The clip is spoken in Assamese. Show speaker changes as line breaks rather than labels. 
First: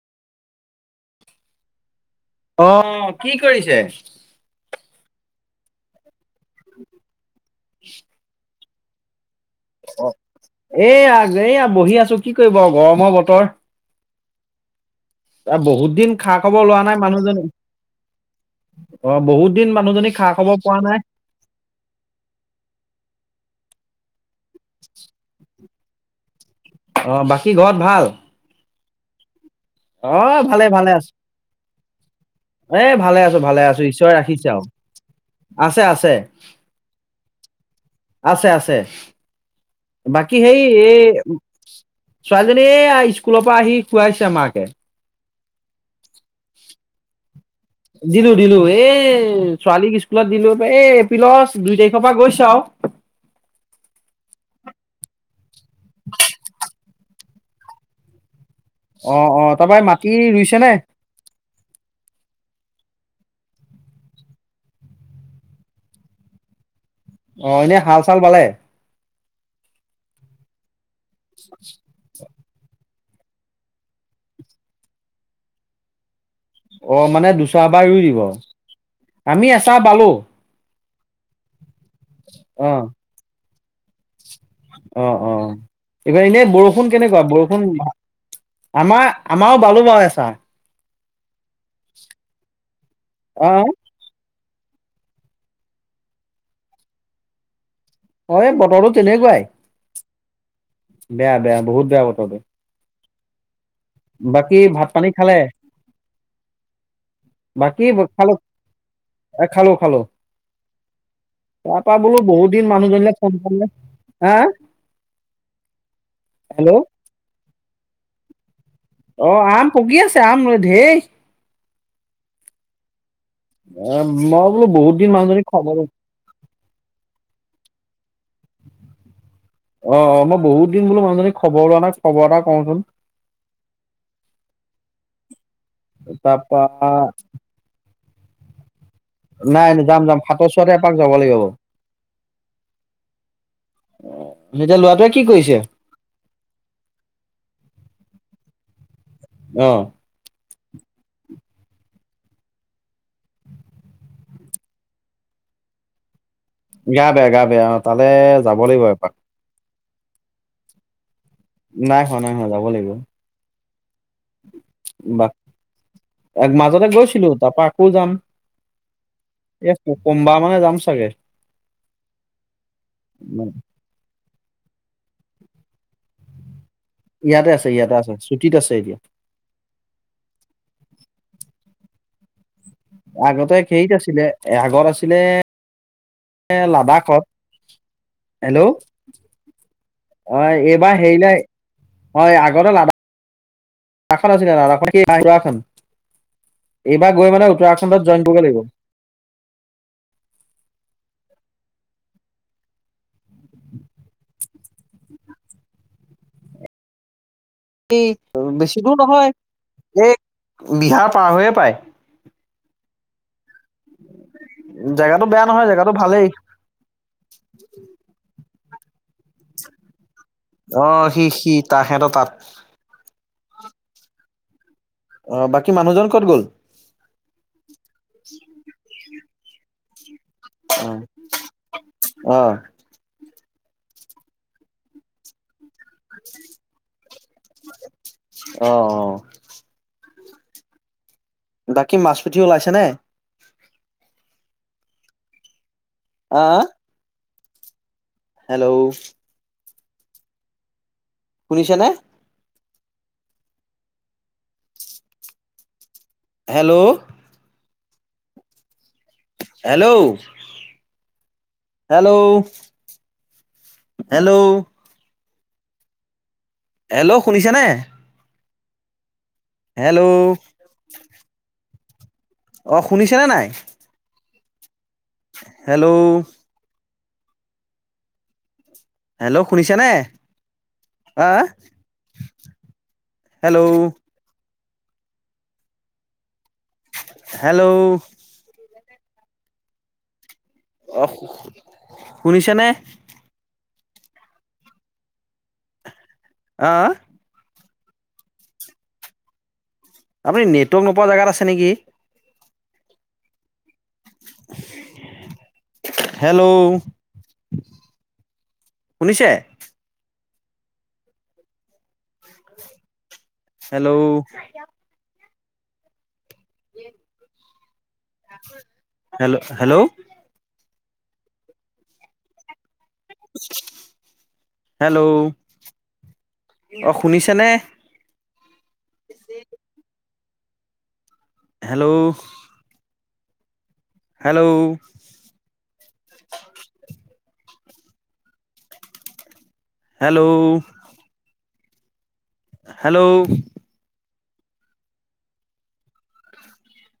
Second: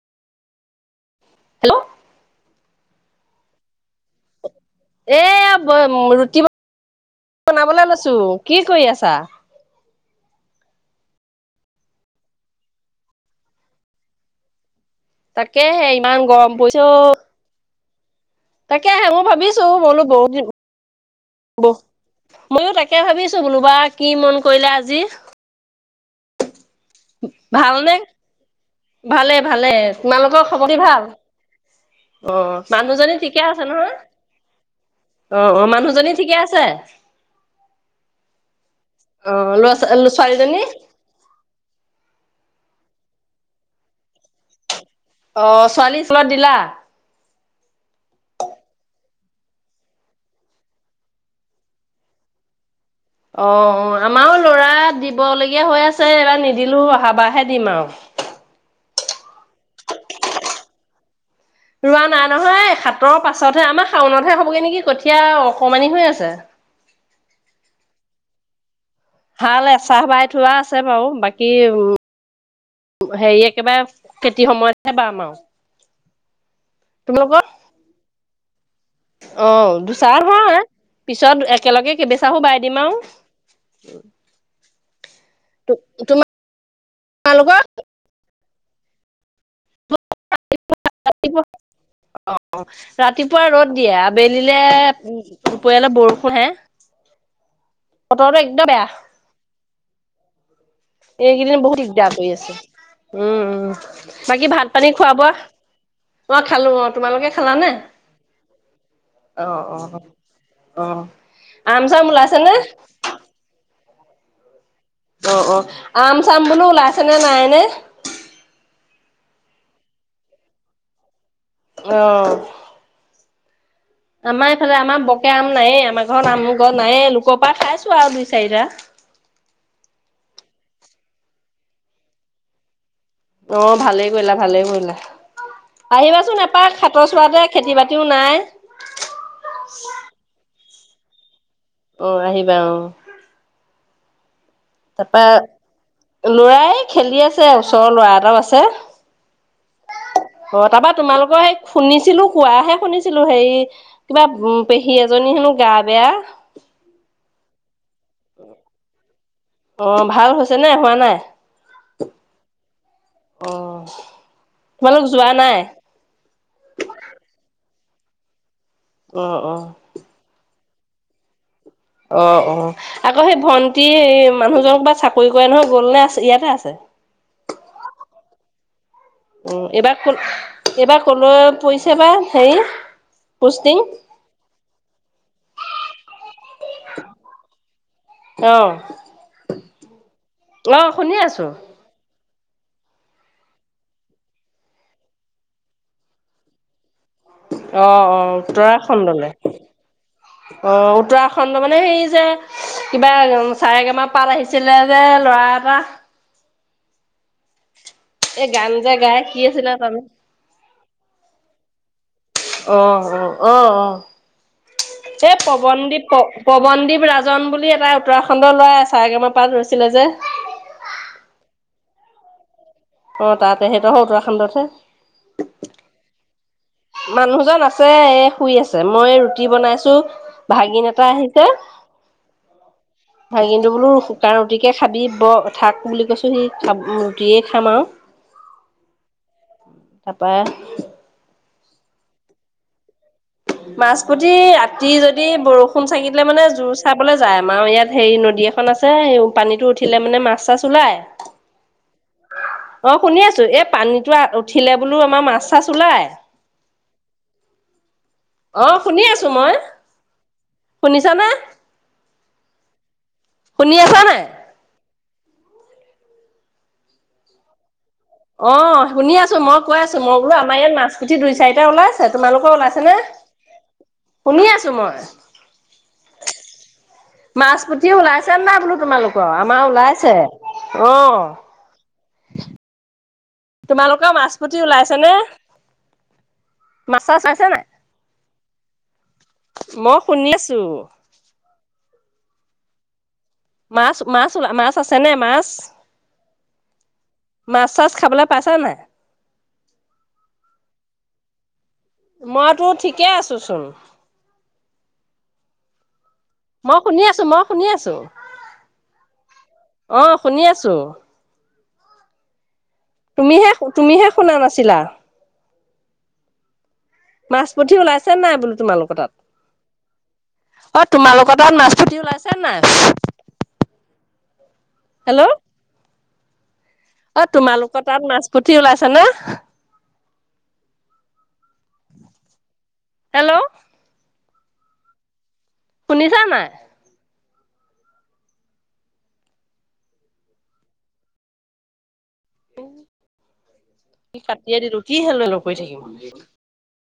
হেল্ল',
অহ', কি কৰিছে?
এয়া ব মুৰ বনাবলৈ লৈছো। কি কৰি আছা?
অহ ', এয়া এইয়া বহি আছো কি কৰিব গৰমৰ বতৰ। টা
তাকেহে
বহুত দিন
ইমান
খা
গৰম
খবৰ
পৰিছে
লোৱা
অ
নাই মানুহজনী।
তাকেহে
অহ
মই
', বহুত
ভাবিছো
দিন
বোলো
মানুহজনী খা
বহুত দিন
খবৰ পোৱা নাই।
ময়ো তাকে ভাবিছো বোলোবা কি মন। কৰিলে আজি।
অহ বাকী ঘৰত
ভালনে
ভাল?
ভালে। ভালে
অ
তোমালোকৰ খবৰ
ভালে
পাতি
ভালে
ভাল
আছো
অহ ',
এ
মানুহজনী
ভালে আছো
ঠিকে
ভালে
আছে
আছো
নহয়
ঈশ্বৰে ৰাখিছে আৰু
অহ ', - অহ ',
আছে
মানুহজনী
আছে।
ঠিকে আছে অহ
আছে আছে
', লৰা ছোৱালীজনী।
ছোৱালীজনীয়ে স্কুলৰ পৰা আহি খুৱাইছে আমাক। এ
অহ ', ছোৱালী স্কুলত দিলা।
দিলো -দিলো এ ছোৱালীক স্কুলত দিলো এই এপ্ৰিলৰ দুই তাৰিখৰ পৰা গৈছো আৰু।
অহ ', - অহ ', আমাৰো লৰা দিবলগীয়া হৈ আছে এবাৰ নিদিলো অহা বাৰহে দিম আৰু।
অহ ', - অ', তাৰপৰা মাটি ৰুইছে নে?
ৰোৱা নাই নহয় সাতৰ পাছতহে আমাৰ শাওণতহে হ'বগৈ নেকি কঠীয়া অকমানি হৈ আছে।
অহ ', এনে হাল চাল বালে?
ভাল এ চাহ বাই থোৱা আ আছে বাৰু বাকী উম ', হেৰি একেবাৰে খেতিৰ সময়তহে বাম আৰু।
অহ ', মানে দুচা বাৰ ৰুই দিব। আমি
অহ
এচাহ
',
বালো
দুচাৰ হোৱা পিছত এক একেলগে কেবেচাগে বাই
অ
দিম আৰু। উম [unintelligible]
অহ', - অহ ', এইবাৰ এনে বৰষুণ কেনেকুৱা
তোমালোকৰ
বৰষুণ। আমাৰ আমাৰো বালু বাৰ আছা।
ৰাতিপুৱা অহ ', ৰাতিপুৱা
অ
ৰ'দ দিয়ে আবে দিলে দুপৰিয়া বৰষুণ হে ।
অ বতৰো তেনেকুৱাই। বেয়া বেয়া
এইকেইদিন বহুত
বেয়া
দিকদাৰ কৰি
বতৰটো
আছে। উম উম। বাকী ভাত পানী খোৱা বোৱা অ খালো অ তোমালোকে খালানে
বাকী খালো
অ
খালো
অ
খালো
আহ
তাৰ
আম
পৰা
চাম ওলাইছে নে?
হে
অ, অ, আম চাম বুলো ওলাইছে নে নাইনে।
অ, আম পকি আছে, আম ধেৰ
অ।
অ মই
আমাৰ
বোলো
এইফালে,
বহুত
আমাৰ
দিন
বকে
মানুহজনীক
আম
খবৰ
নাইয়ে,
অ
আমাৰ ঘৰত আম নাইয়ে, লোকৰ পৰা খাইছো আৰু দুই চাৰিটা ।
অ, অ, মই বহুত দিন বোলো মানুহজনীক খবৰ লোৱা নাই, খবৰ এটা কওঁচোন।
অ, ভালেই কৰিলা ভালে কৰিলা। আহিবাচোন এপাক
তাৰপা
খাতৰ চৰাতে খেতি বাতি টো নাই।
নাই নাই যাম যাম [unintelligible] চোৱাতে এপাক যাব লাগিব।
অ, আহিবা অ।
অ
তাৰ পৰা ল'ৰাই খেলি আছে, ওচৰৰ ল'ৰা এটা আছে। অ, তাৰ পৰা তোমালোকৰ, শুনিছিলো কোৱাহে শুনিছিলো, হেৰি কিবা, পেহী এজনীৰ হেনো গা বেয়া।
গা বেয়া গা বেয়া, তালে যাব লাগিব এপাক।
অ, ভাল হৈছে নে হোৱা নাই।
নাই হোৱা নাই হোৱা যাব লাগিব।
অ। তোমালোক
বা,
যোৱা নাই?
এক মাজতে গৈছিলো তাৰ পৰা পু যাম
অ', অ',
এ সুম বা মানে যাম চাগে।
অ, অ, আকৌ সেই ভন্টিৰ, মানুহজনক বা চাকৰি [unintelligible] গ'ল নে আছে ইয়াতে আছে।
ইয়াতে আছে ইয়াতে আছে, ছুটীত আছে এতিয়া।
উম, এইবাৰ ক এইবাৰ ক'লৈ পৰিছেনে হেৰি।
আগতে
পোষ্টিং?
[unintelligible] আছিলে, আগত আছিলে এ লাডাখত। হেল্ল',
অ',
অ, এইবাৰ
শুনি
হেৰিলৈ
আছোঁ।
হয় আগতে লাডাখ [unintelligible]
অ,
উত্তৰাখণ্ডত
অ,
জইন কৰিব লাগিব
উত্তৰাখণ্ডলৈ। অ, উত্তৰাখণ্ড মানে হেৰি যে, কিবা চাৰেগামা পাত আহিছিলে যে ল'ৰা এটা। এই
[unintelligible]
গান
বেছি
যে
দূৰ
গাই কি আছিলে তাৰ নাম?
নহয়। এই বিহাৰ পাৰ হৈয়ে পায়।
অ, অ। অ, অ,
জেগাটো
এই
বেয়া নহয় জেগাটো
পৱনদ্বীপ প
ভালেই
পৱনদ্বীপ ৰাজন বুলি এটা উত্তৰাখণ্ড ল'ৰা আছি [inaudible] ৰৈছিলে যে।
তাহাঁতৰ তাত।
অ' তাতে সেইখিনি উত্তৰাখণ্ডত হে।
অ বাকী মানুহজন ক'ত গ'ল
মানুহজন আছে, এই শুই আছে মই এই ৰুটি বনাইছোঁ। ভাগিন
অ
এটা আহিছে।
অ
ভাগিনটো বোলো শুকান ৰুটিকে খাবি ব'হ। থাক বুলি কৈছো সি [unintelligible] ৰুটিয়ে খাম আৰু
অ অ
তাৰপৰা
বাকী মাছ-পুঠি ওলাইছে নে?
মাছ-পুথি ৰাতি যদি বৰষুণ [inaudible] চাগিলে
আ
মানে
আ
জোৰ চাবলে যাই আমাৰো ইয়াত। হেৰি নদী এখন
হেল্ল'
আছে এই পানীটো উঠি উঠিলে মানে মাছ-চাছ ওলাই।
শুনিছেনে?
অ' শুনি আছো, এই পানীটো উঠিলে বোলো আমাৰ মাছ-চাছ ওলাই।
হেল্ল'ও
অ' শুনি আছো মই
হেল্ল'?
শুনিছানে
হেল্ল'ও
শুনি আছা নাই?
হেল্ল', শুনিছে নে?
অ' শুনি আছোঁ। মই কৈ আছোঁ, মই বোলো আমাৰ ইয়াত মাছ- পুঠি দুই চাৰিটা ওলাইছে। তোমালোকৰ
অ
ওলাইছে নে?
শুনিছেনে নাই
শুনি আছোঁ মই।
হেল্ল'?
মাছ-পুঠি ওলাইছে নে নাই বোলো। তোমালোকৰ?
হেল্ল'
আমাৰ
শুনিছেনে
ওলাইছে
আ আ
অ'
হেল্ল'
তোমালোকেও মাছ পুঠি ওলাইছে নে? মাছ-চাছ চাইছে নাই?
হেল্ল'
মই শুনি আছোঁ।
অহ। শুনিছে নে?
মাছ, মাছ, মাছ আছে নে মাছ?
অ'
মাছ-চাছ খাবলৈ পাইছা নে নাই?
আপুনি নেটৱৰ্ক নোপোৱা জেগাত আছে নেকি?
মইতো ঠিকেই আছোচোন।
[inaudible]
মই শুনি আছো, মই শুনি আছো।
শুনিছে
অ' শুনি আছো। তুমিহে, তুমিহে
হেল্ল'
শুনা নাছিলা।
[inaudible]
মাছ- পুঠি ওলাই চেনে নাই বোলো তোমালোকৰ তাত?
হেল্ল' হেল্ল'
অ' তোমালোকৰ তাত মাছ-পুঠি ওলাইছে নে নাই?
[inaudible] হেল্ল'
অ' তোমালোকৰ তাত মাছ-পু পুঠি ওলাইছে নে?
হেল্ল'
হেল্ল'
হেল্ল'
শুনিছা নাই?
হেল্ল' হেল্ল'
কাটিয়ে দিলো কি হেল্ল', হেল্ল' কৰি থাকিম।